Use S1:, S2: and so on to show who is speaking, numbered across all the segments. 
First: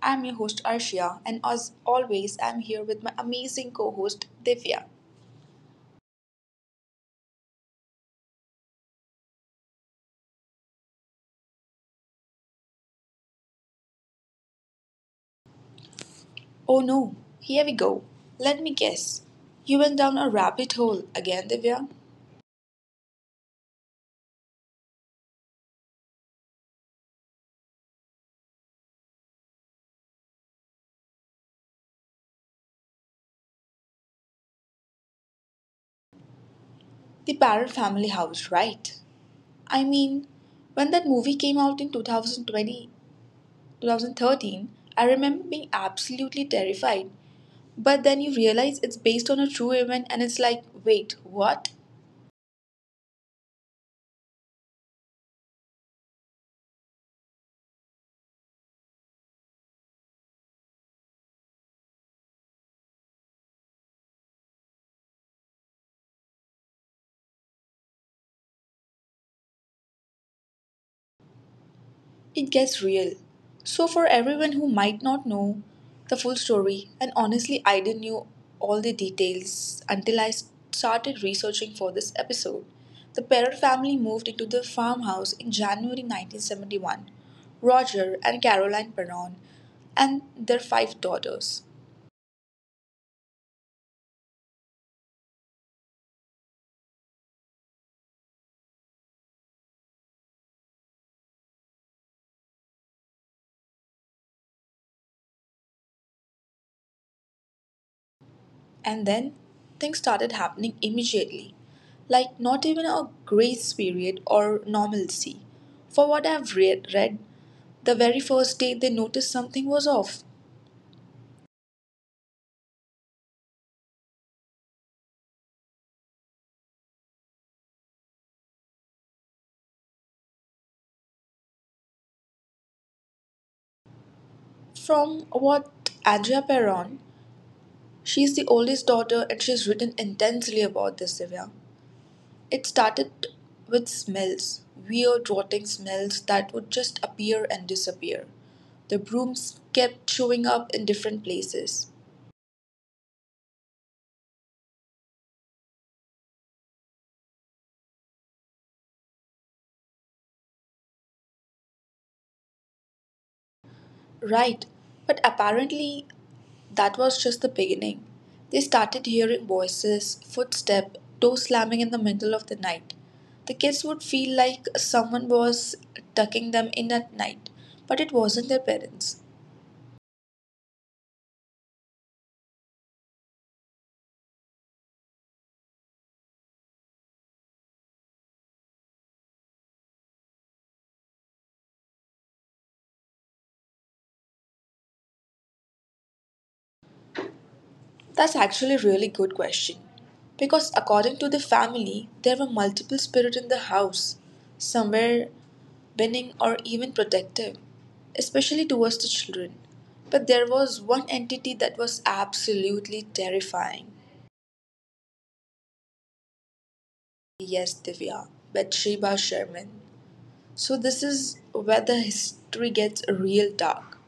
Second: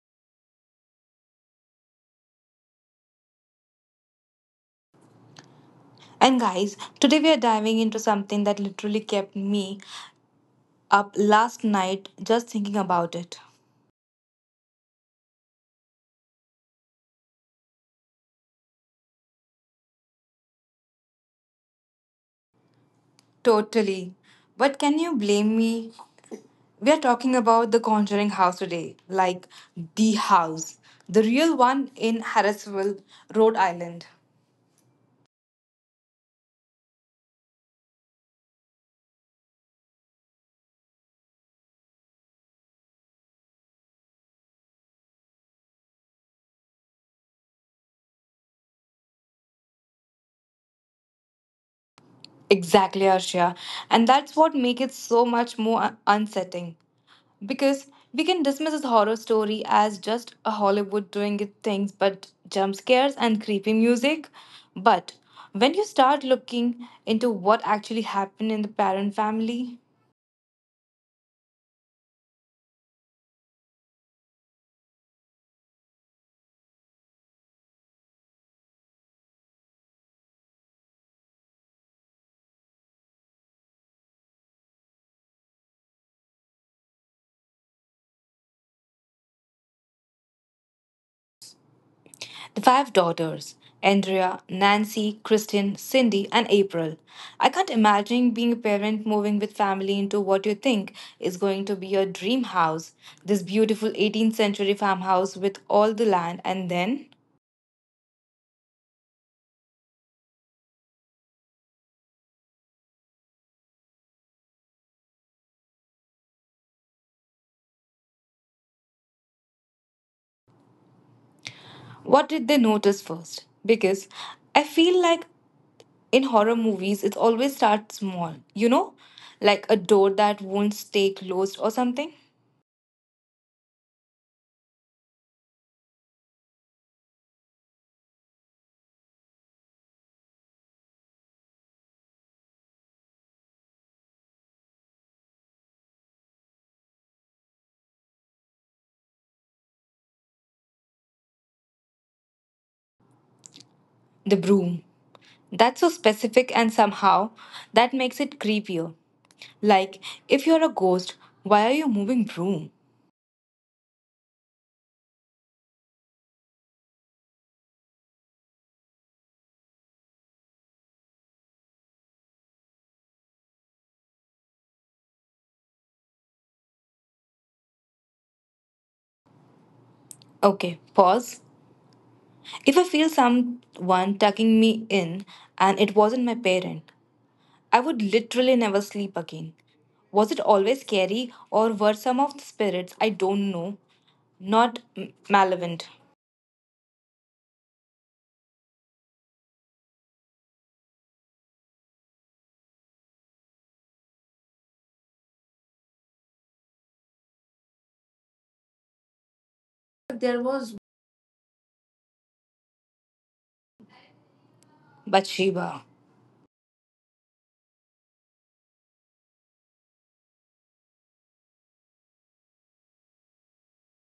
S1: I'm your host Arshia, and as always, I'm here with my amazing co host Divya.
S2: And guys, today we are diving into something that literally kept me up last night just thinking about it.
S1: Oh no, here we go. Let me guess. You went down a rabbit hole again, Divya?
S2: Totally. But can you blame me? We are talking about the Conjuring House today, like the house, the real one in Harrisville, Rhode Island.
S1: The Parrot Family House, right? I mean, when that movie came out in 2020, I remember being absolutely terrified. But then you realize it's based on a true event, and it's like, wait, what?
S2: Exactly, Arshia. And that's what makes it so much more unsettling. Because we can dismiss this horror story as just a Hollywood doing its things, but jump scares and creepy music. But when you start looking into what actually happened in the parent family,
S1: It gets real. So, for everyone who might not know the full story, and honestly, I didn't know all the details until I started researching for this episode. The Parrot family moved into the farmhouse in January 1971. Roger and Caroline Perron and their five daughters.
S2: the five daughters Andrea, Nancy, Kristen, Cindy, and April. I can't imagine being a parent moving with family into what you think is going to be your dream house, this beautiful 18th century farmhouse with all the land, and then
S1: And then things started happening immediately. Like, not even a grace period or normalcy. For what I've read the very first day they noticed something was off.
S2: what did they notice first? Because I feel like in horror movies, it always starts small, you know? Like a door that won't stay closed or something.
S1: From what Andrea Perron, she's the oldest daughter and she's written intensely about this, Divya. It started with smells, weird rotting smells that would just appear and disappear. The brooms kept showing up in different places.
S2: The broom. That's so specific, and somehow that makes it creepier. Like, if you're a ghost, why are you moving broom?
S1: Right, but apparently that was just the beginning. They started hearing voices, footsteps, doors slamming in the middle of the night. The kids would feel like someone was tucking them in at night, but it wasn't their parents.
S2: Okay, pause. If I feel someone tucking me in and it wasn't my parent, I would literally never sleep again. Was it always scary, or were some of the spirits I don't know not malevolent?
S1: That's actually a really good question. Because according to the family, there were multiple spirits in the house. Some were winning or even protective, especially towards the children. But
S2: There
S1: there
S2: was
S1: was one entity that was absolutely terrifying.
S2: Bathsheba.
S1: Yes, Divya, Bathsheba Sherman. So this is where the history gets real dark.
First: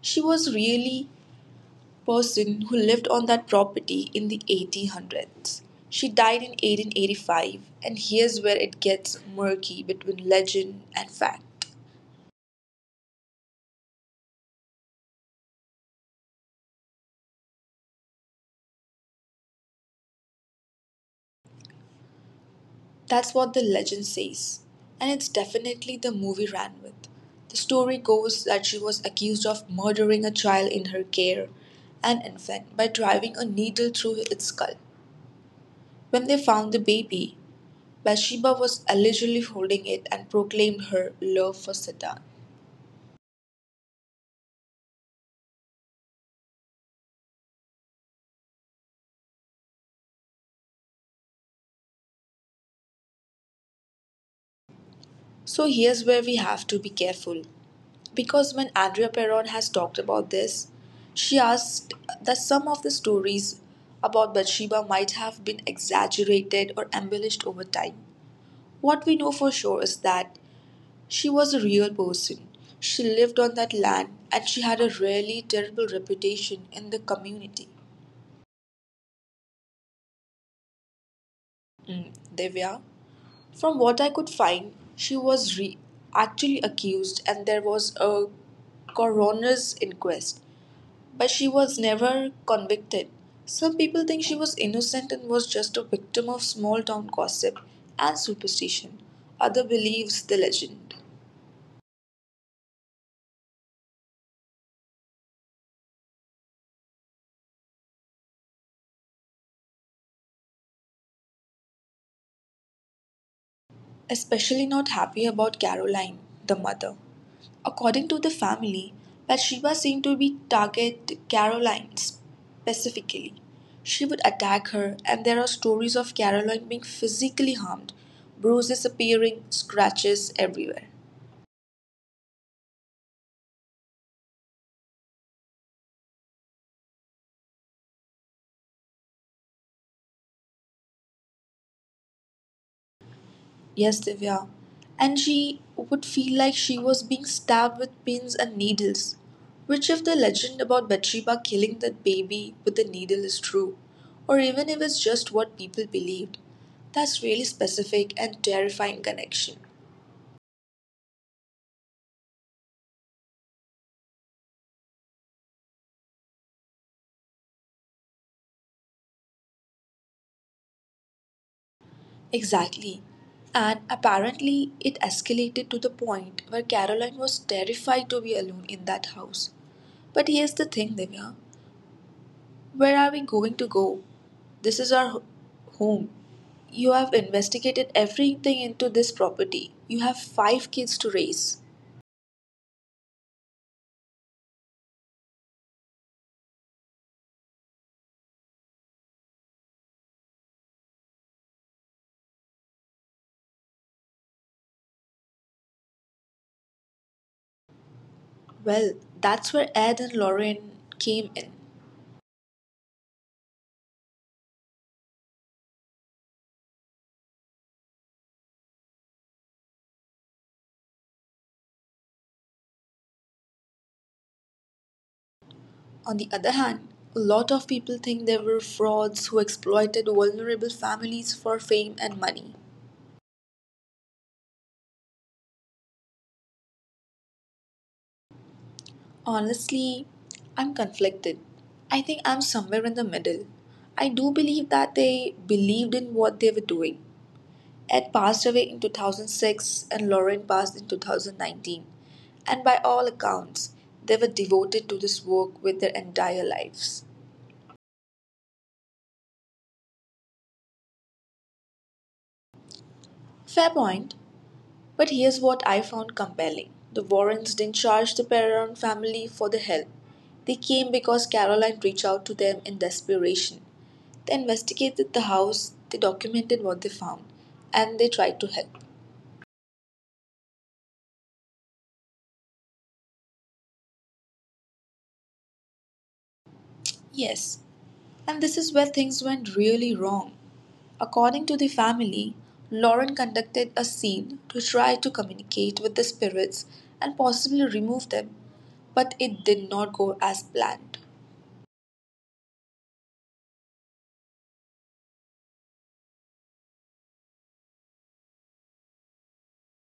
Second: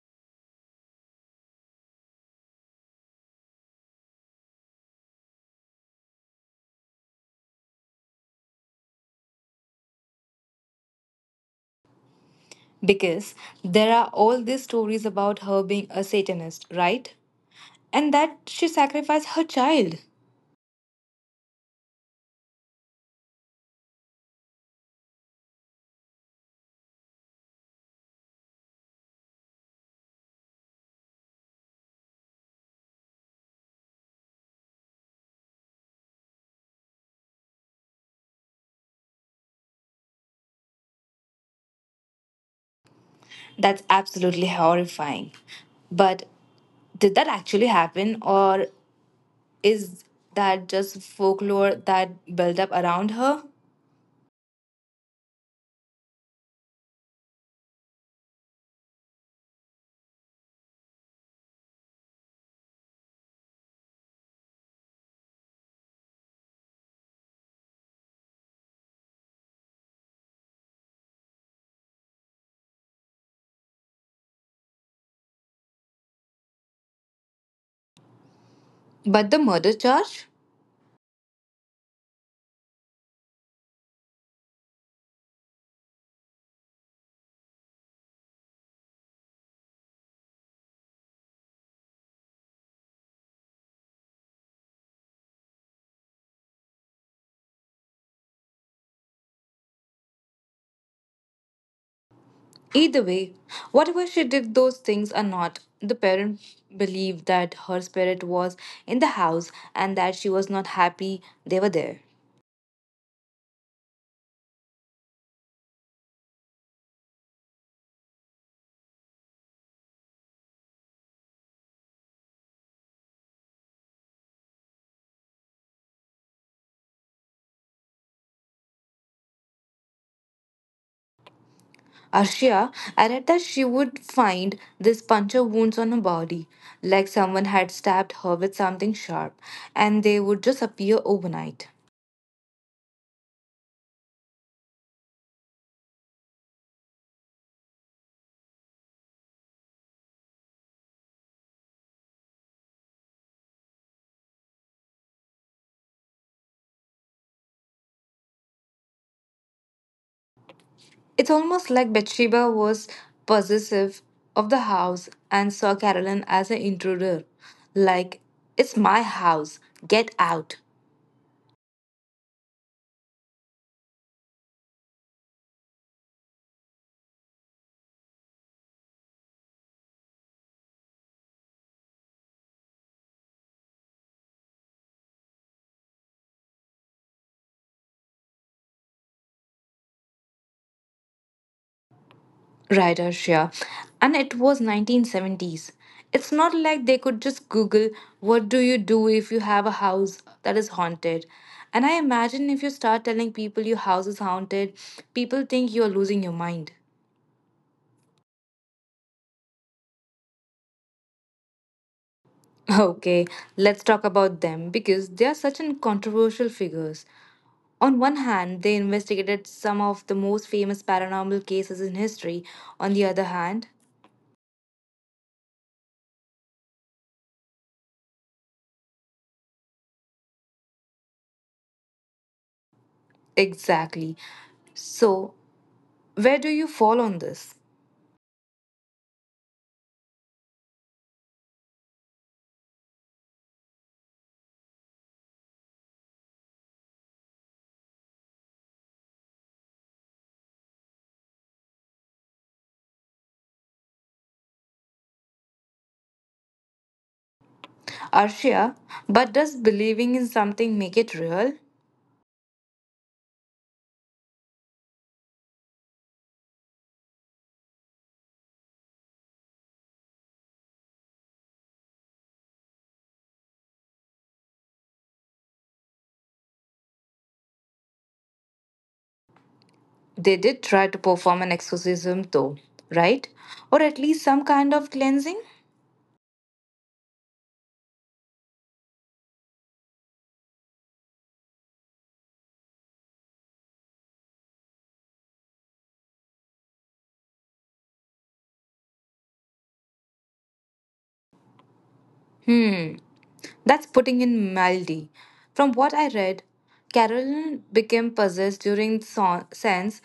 S1: She was really person who lived on that property in the 1800s. She died in 1885, and here's where it gets murky between legend and fact.
S2: Because there are all these stories about her being a Satanist, right? And that she sacrificed her child.
S1: That's what the legend says, and it's definitely the movie ran with. The story goes that she was accused of murdering a child in her care, an infant, by driving a needle through its skull. When they found the baby, Bathsheba was allegedly holding it and proclaimed her love for Satan.
S2: That's absolutely horrifying. But did that actually happen, or is that just folklore that built up around her?
S1: So here's where we have to be careful. Because when Andrea Perron has talked about this, she asked that some of the stories about Bathsheba might have been exaggerated or embellished over time. What we know for sure is that she was a real person. She lived on that land and she had a really terrible reputation in the community.
S2: But the murder charge?
S1: Mm, Divya? From what I could find, she was actually accused and there was a coroner's inquest, but she was never convicted. Some people think she was innocent and was just a victim of small town gossip and superstition. Other believes the legend,
S2: Either way, whatever she did, those things are not. The parent believed that her spirit was in the house and that she was not happy they were there.
S1: especially not happy about Caroline, the mother. According to the family, Bathsheba seemed to be target Caroline specifically. She would attack her, and there are stories of Caroline being physically harmed, bruises appearing, scratches everywhere.
S2: Arshia, I read that she would find these puncture wounds on her body, like someone had stabbed her with something sharp, and they would just appear overnight.
S1: Yes, Divya. And she would feel like she was being stabbed with pins and needles. Which, if the legend about Bathsheba killing that baby with the needle is true, or even if it's just what people believed, that's really specific and terrifying connection.
S2: It's almost like Bathsheba was possessive of the house and saw Carolyn as an intruder. Like, it's my house, get out.
S1: Exactly. And apparently, it escalated to the point where Caroline was terrified to be alone in that house. But here's the thing, Divya, where are we going to go? This is our home. You have investigated everything into this property. You have five kids to raise.
S2: Right, Arshia. And it was 1970s. It's not like they could just Google what do you do if you have a house that is haunted. And I imagine if you start telling people your house is haunted, people think you're losing your mind.
S1: Well, that's where Ed and Lauren came in.
S2: Okay, let's talk about them because they are such an controversial figures. On one hand, they investigated some of the most famous paranormal cases in history. On the other hand,
S1: On the other hand, a lot of people think they were frauds who exploited vulnerable families for fame and money.
S2: exactly. So, where do you fall on this?
S1: Honestly, I'm conflicted. I think I'm somewhere in the middle. I do believe that they believed in what they were doing. Ed passed away in 2006 and Lauren passed in 2019. And by all accounts, they were devoted to this work with their entire lives.
S2: Arshia, but does believing in something make it real?
S1: Fair point. But here's what I found compelling the Warrens didn't charge the Pereira family for the help. They came because Caroline reached out to them in desperation. They investigated the house, they documented what they found, and they tried to help.
S2: They did try to perform an exorcism though, right? Or at least some kind of cleansing?
S1: Yes, and this is where things went really wrong. According to the family, Lauren conducted a scene to try to communicate with the spirits and possibly remove them, but it did not go as planned.
S2: Hmm, that's putting in mildly. From what I read, Carolyn became possessed during the sense.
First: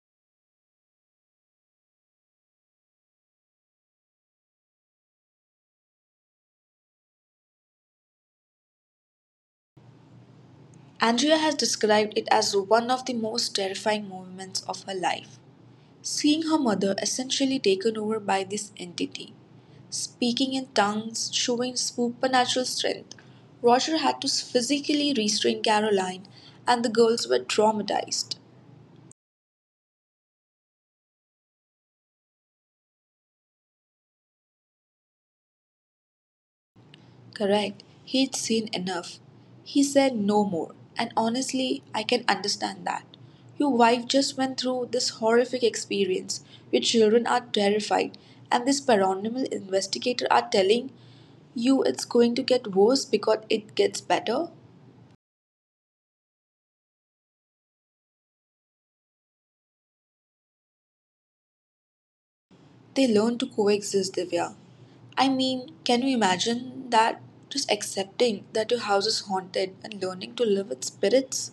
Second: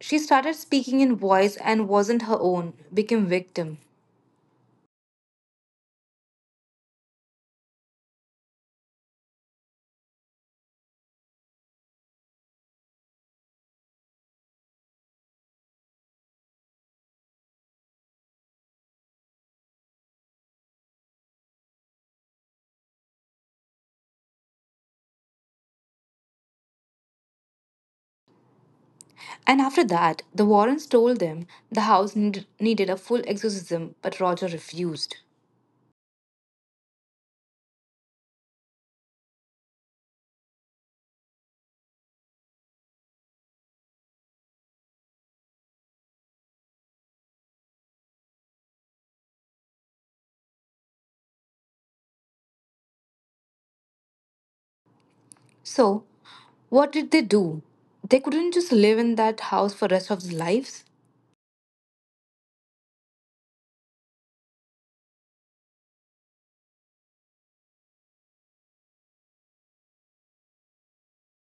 S2: She started speaking in voice and wasn't her own, became victim.
S1: Andrea has described it as one of the most terrifying moments of her life, seeing her mother essentially taken over by this entity. Speaking in tongues, showing supernatural strength, Roger had to physically restrain Caroline, and the girls were traumatized.
S2: And after that, the Warrens told them the house needed a full exorcism, but Roger refused.
S1: Correct. He'd seen enough. He said no more. And honestly, I can understand that. Your wife just went through this horrific experience. Your children are terrified. And this paranormal investigator are telling you it's going to get worse because it gets better.
S2: So, what did they do? They couldn't just live in that house for rest of their lives.
S1: They learn to coexist, Divya. I mean, can you imagine that? Just accepting that your house is haunted and learning to live with spirits?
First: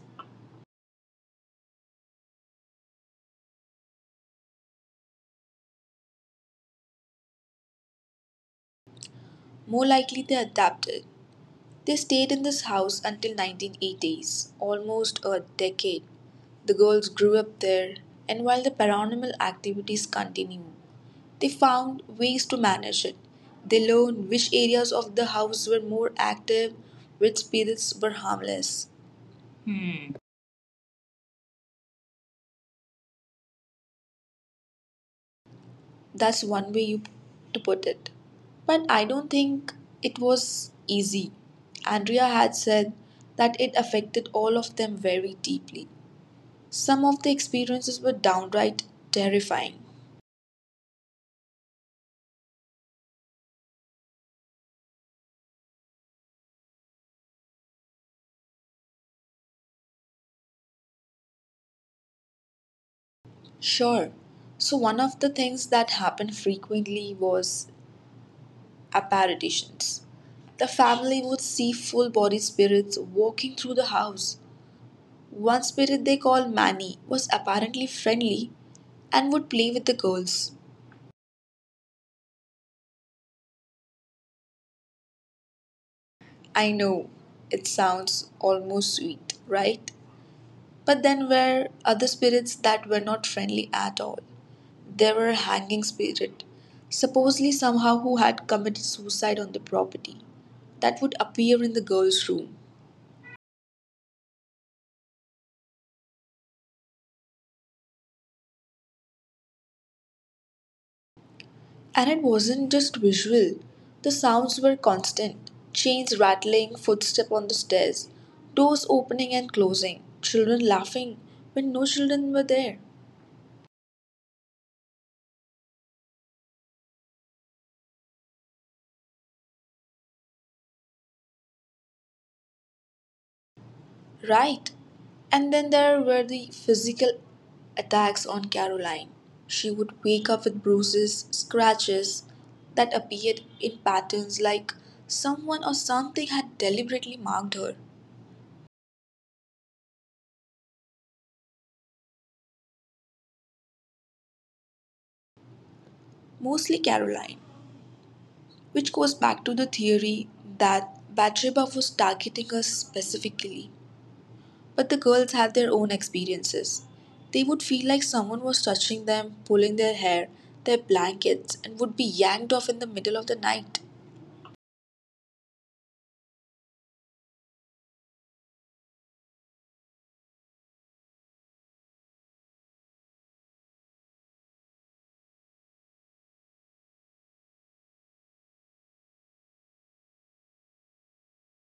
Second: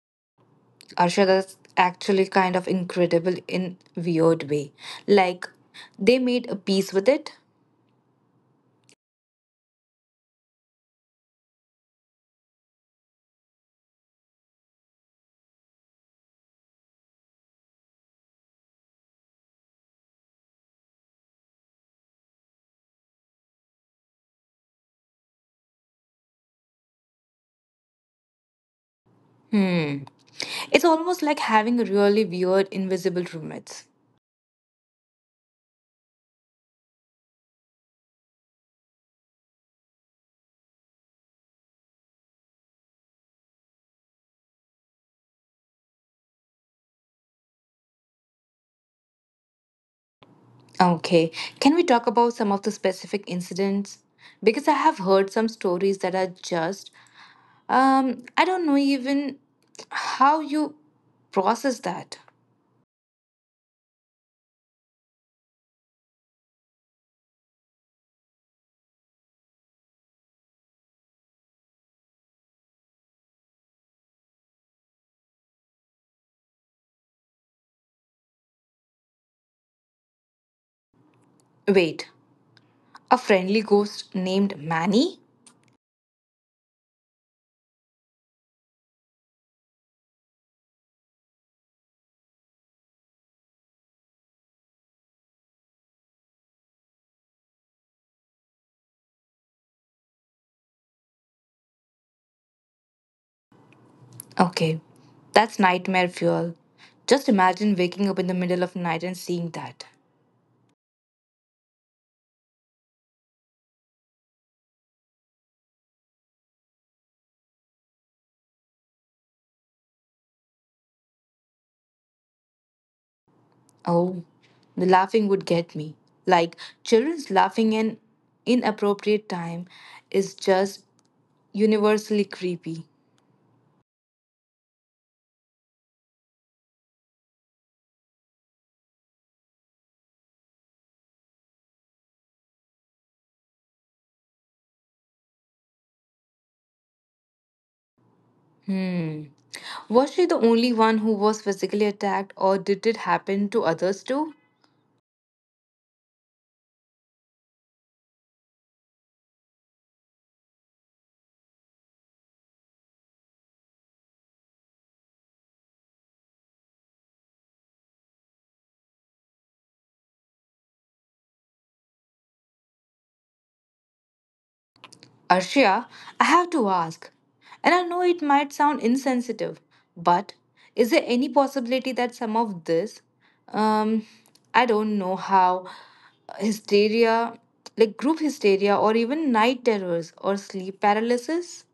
S2: Arsha, that's actually kind of incredible in weird way. Like they made a peace with it.
S1: More likely they adapted. They stayed in this house until 1980s, almost a decade. The girls grew up there, and while the paranormal activities continue, they found ways to manage it. They learned which areas of the house were more active, which spirits were harmless.
S2: Hmm. It's almost like having really weird invisible roommates.
S1: That's one way you to put it. But I don't think it was easy. Andrea had said that it affected all of them very deeply. Some of the experiences were downright terrifying.
S2: Okay, can we talk about some of the specific incidents? Because I have heard some stories that are just I don't know even how you process that.
S1: Sure. So, one of the things that happened frequently was apparitions. The family would see full body spirits walking through the house. One spirit they called Manny was apparently friendly and would play with the girls.
S2: Wait, a friendly ghost named Manny?
S1: I know, it sounds almost sweet, right? But then were other spirits that were not friendly at all. There were a hanging spirit, supposedly somehow who had committed suicide on the property, that would appear in the girl's room.
S2: Okay, that's nightmare fuel. Just imagine waking up in the middle of night and seeing that.
S1: And it wasn't just visual, the sounds were constant chains rattling, footsteps on the stairs, doors opening and closing, children laughing when no children were there.
S2: Oh, the laughing would get me. Like, children's laughing in inappropriate time is just universally creepy.
S1: Right. And then there were the physical attacks on Caroline. She would wake up with bruises, scratches that appeared in patterns like someone or something had deliberately marked her,
S2: Hmm. Was she the only one who was physically attacked, or did it happen to others too?
S1: mostly Caroline, which goes back to the theory that Bathsheba was targeting her specifically. But the girls had their own experiences. They would feel like someone was touching them, pulling their hair, their blankets, and would be yanked off in the middle of the night.
S2: Arshia, I have to ask, and I know it might sound insensitive, but is there any possibility that some of this, um, I don't know how, hysteria, like group hysteria, or even night terrors, or sleep paralysis,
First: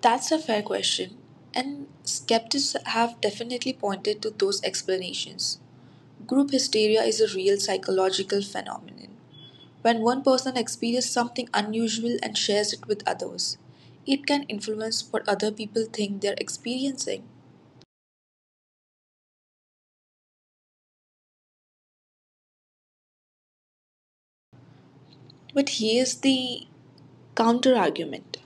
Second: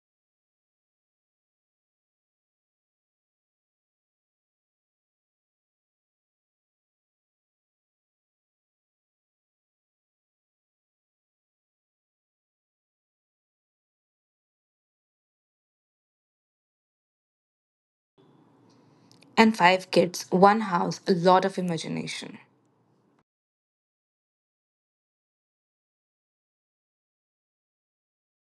S1: That's a fair question, and skeptics have definitely pointed to those explanations. Group hysteria is a real psychological phenomenon. When one person experiences something unusual and shares it with others, it can influence what other people think they're experiencing.
S2: and five kids, one house, a lot of imagination?
S1: But here's the counter argument.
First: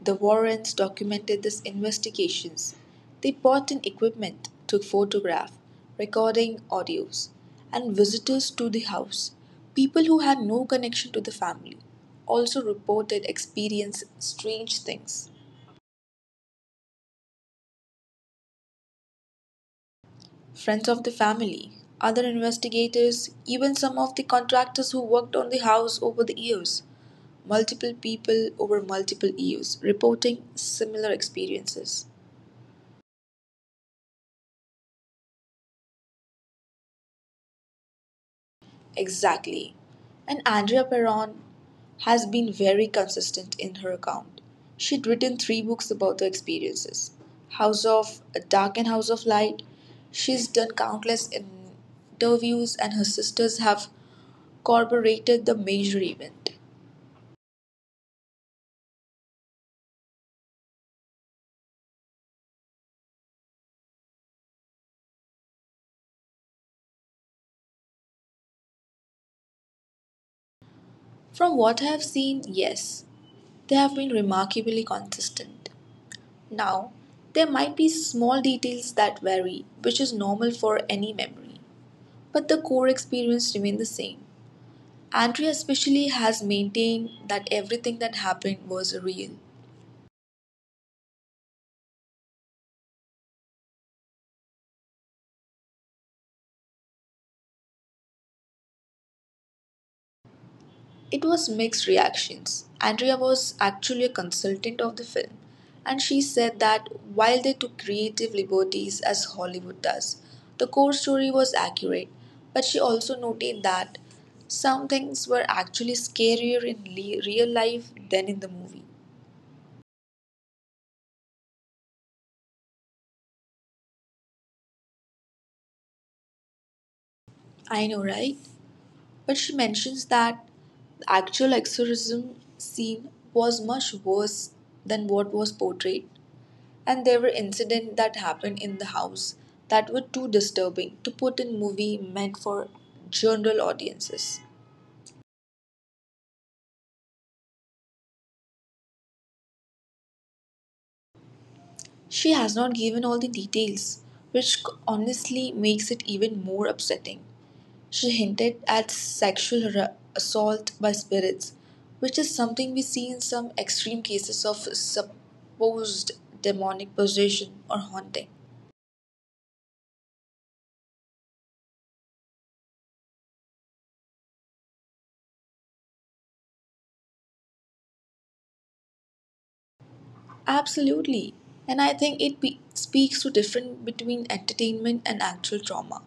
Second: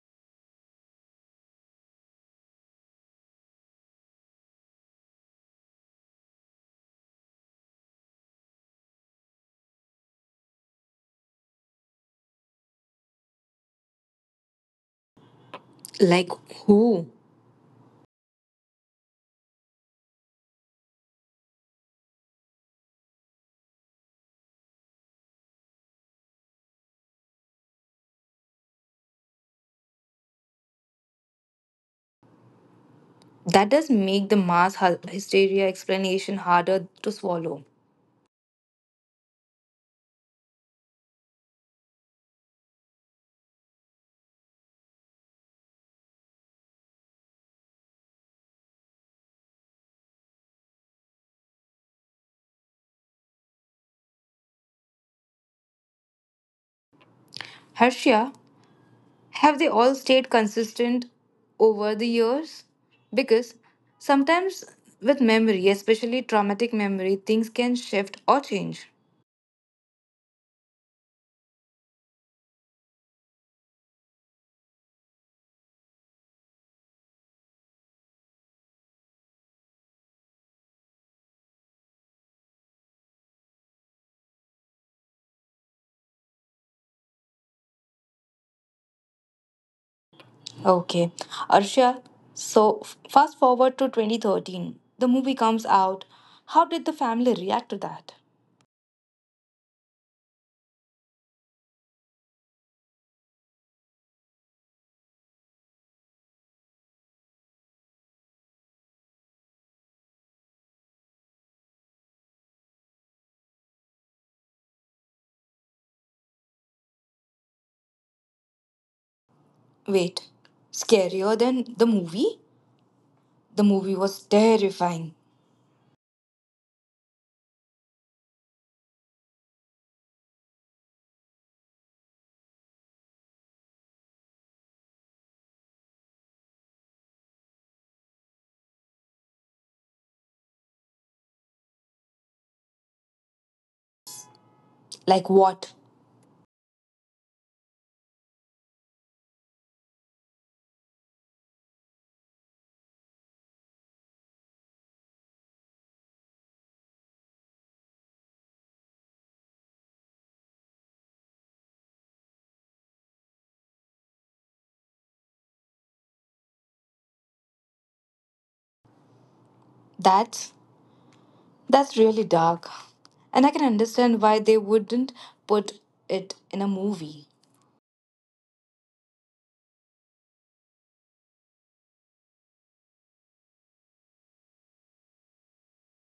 S1: The Warrens documented these investigations; they bought in equipment, took photographs, recording audios, and visitors to the house, people who had no connection to the family, also reported experiencing strange things.
S2: Like who?
S1: Friends of the family, other investigators, even some of the contractors who worked on the house over the years, multiple people over multiple years reporting similar experiences.
S2: That does make the mass hysteria explanation harder to swallow.
S1: Exactly. And Andrea Perron has been very consistent in her account. She'd written three books about the experiences House of Dark and House of Light. She's done countless interviews, and her sisters have corroborated the major event.
S2: Harshia, have they all stayed consistent over the years? Because sometimes with memory, especially traumatic memory, things can shift or change.
S1: From what I have seen, yes, they have been remarkably consistent. Now, there might be small details that vary, which is normal for any memory, but the core experience remains the same. Andrea especially has maintained that everything that happened was real.
S2: Okay, Arshia, so fast forward to 2013. The movie comes out. How did the family react to that?
S1: It was mixed reactions. Andrea was actually a consultant of the film, and she said that while they took creative liberties as Hollywood does, the core story was accurate, but she also noted that some things were actually scarier in real life than in the movie.
S2: Wait, scarier than the movie? The movie was terrifying.
S1: I know, right? But she mentions that the actual exorcism scene was much worse than what was portrayed, and there were incidents that happened in the house that were too disturbing to put in movie meant for general audiences.
S2: Like what?
S1: She has not given all the details, which honestly makes it even more upsetting. She hinted at sexual assault by spirits, which is something we see in some extreme cases of supposed demonic possession or haunting.
S2: That's that's really dark. And I can understand why they wouldn't put it in a movie.
S1: Absolutely. And I think it speaks to difference between entertainment and actual trauma.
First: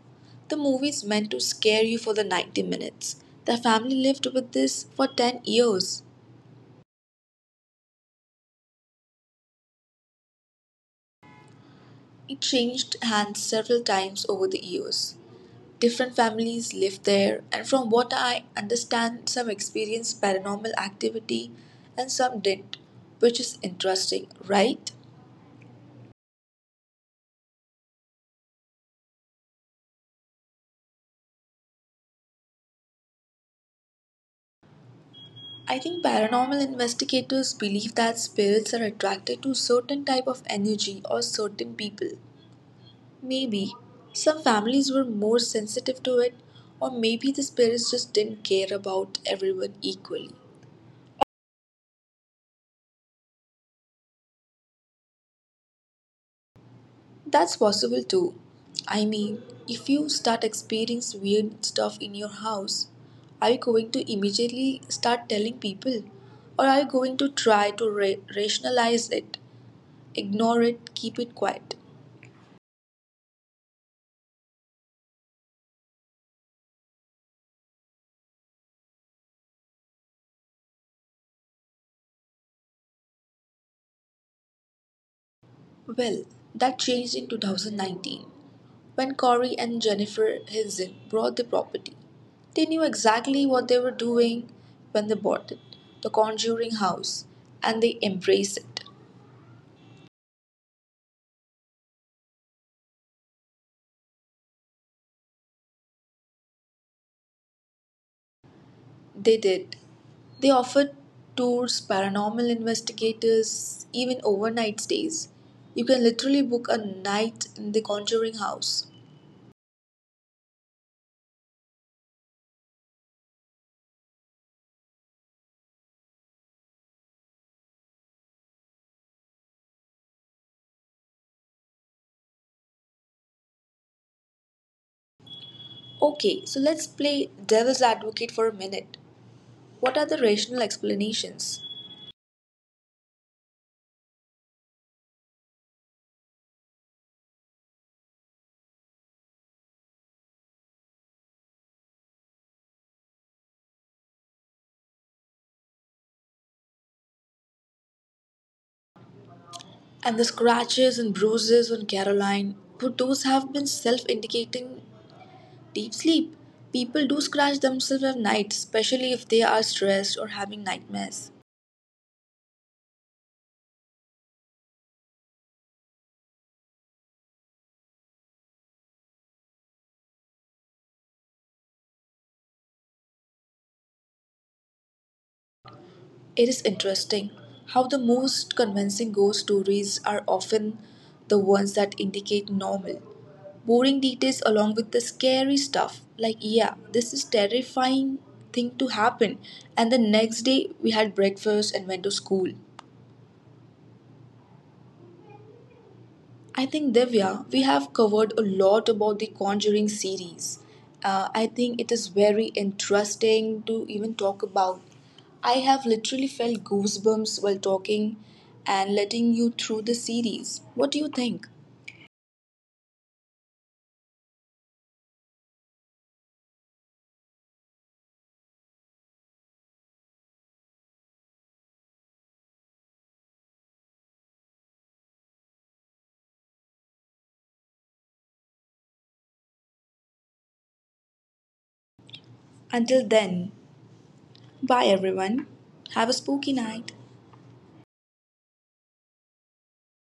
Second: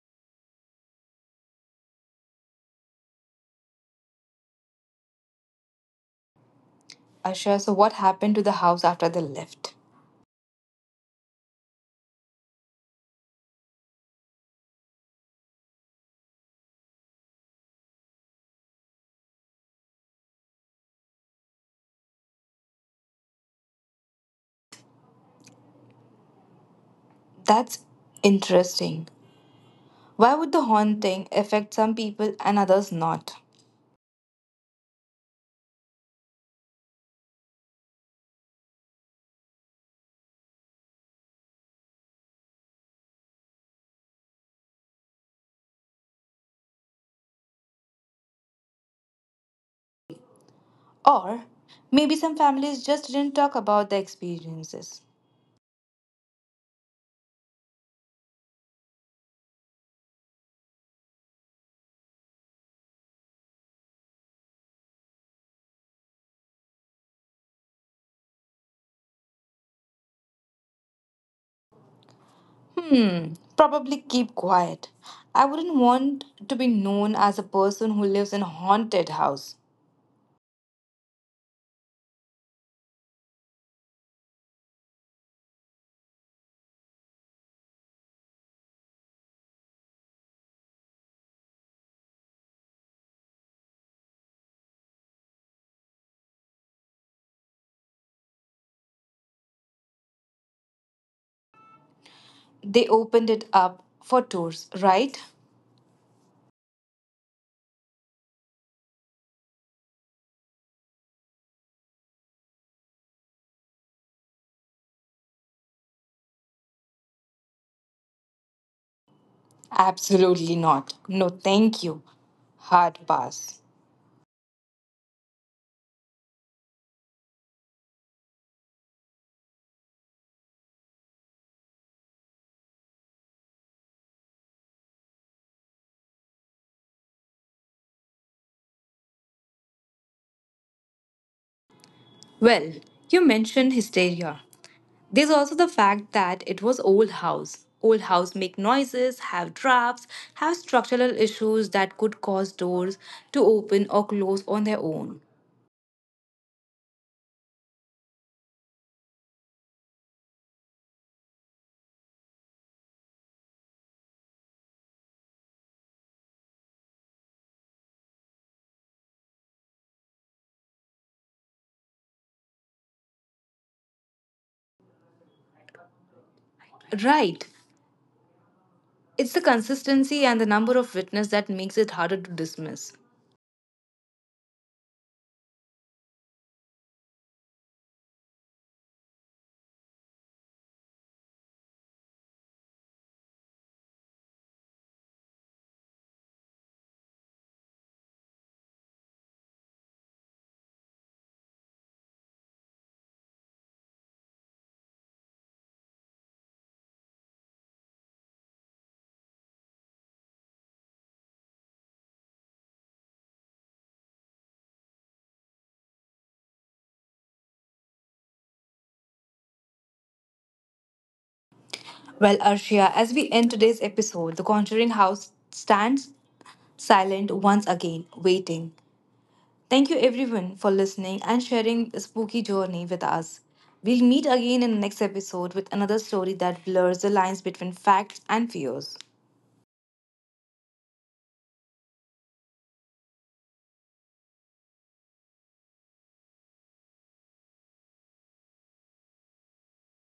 S1: The movie is meant to scare you for the 90 minutes. The family lived with this for 10 years.
S2: Asha, so what happened to the house after they left?
S1: It changed hands several times over the years. Different families live there, and from what I understand, some experienced paranormal activity and some didn't, which is interesting, right?
S2: That's interesting. Why would the haunting affect some people and others not?
S1: I think paranormal investigators believe that spirits are attracted to certain type of energy or certain people. Maybe some families were more sensitive to it, or maybe the spirits just didn't care about everyone equally.
S2: Or maybe some families just didn't talk about their experiences.
S1: That's possible too. I mean, if you start experiencing weird stuff in your house, are you going to immediately start telling people? Or are you going to try to rationalize it, ignore it, keep it quiet?
S2: Hmm, probably keep quiet. I wouldn't want to be known as a person who lives in a haunted house.
S1: Well, that changed in 2019 when Corey and Jennifer Hilson bought the property. They knew exactly what they were doing when they bought it, the Conjuring House, and they embraced it.
S2: They opened it up for tours, right?
S1: They did. They offered tours, paranormal investigators, even overnight stays. You can literally book a night in the Conjuring House.
S2: Absolutely not. No, thank you. Hard pass.
S1: Okay, so let's play devil's advocate for a minute. What are the rational explanations?
S2: Well, you mentioned hysteria. There's also the fact that it was old house. Old house make noises, have drafts, have structural issues that could cause doors to open or close on their own.
S1: And the scratches and bruises on Caroline, would those have been self indicating deep sleep? People do scratch themselves at night, especially if they are stressed or having nightmares.
S2: Right. It's the consistency and the number of witness that makes it harder to dismiss.
S1: It is interesting how the most convincing ghost stories are often the ones that indicate normal, boring details along with the scary stuff. Like, yeah, this is terrifying thing to happen. And the next day we had breakfast and went to school. I think Divya, we have covered a lot about the Conjuring series. I think it is very interesting to even talk about. I have literally felt goosebumps while talking and letting you through the series. What do you think?
S2: Well, Arshia, as we end today's episode, the Conjuring House stands silent once again, waiting. Thank you everyone for listening and sharing the spooky journey with us. We'll meet again in the next episode with another story that blurs the lines between facts and fears.
S1: Until then, bye everyone. Have a spooky night.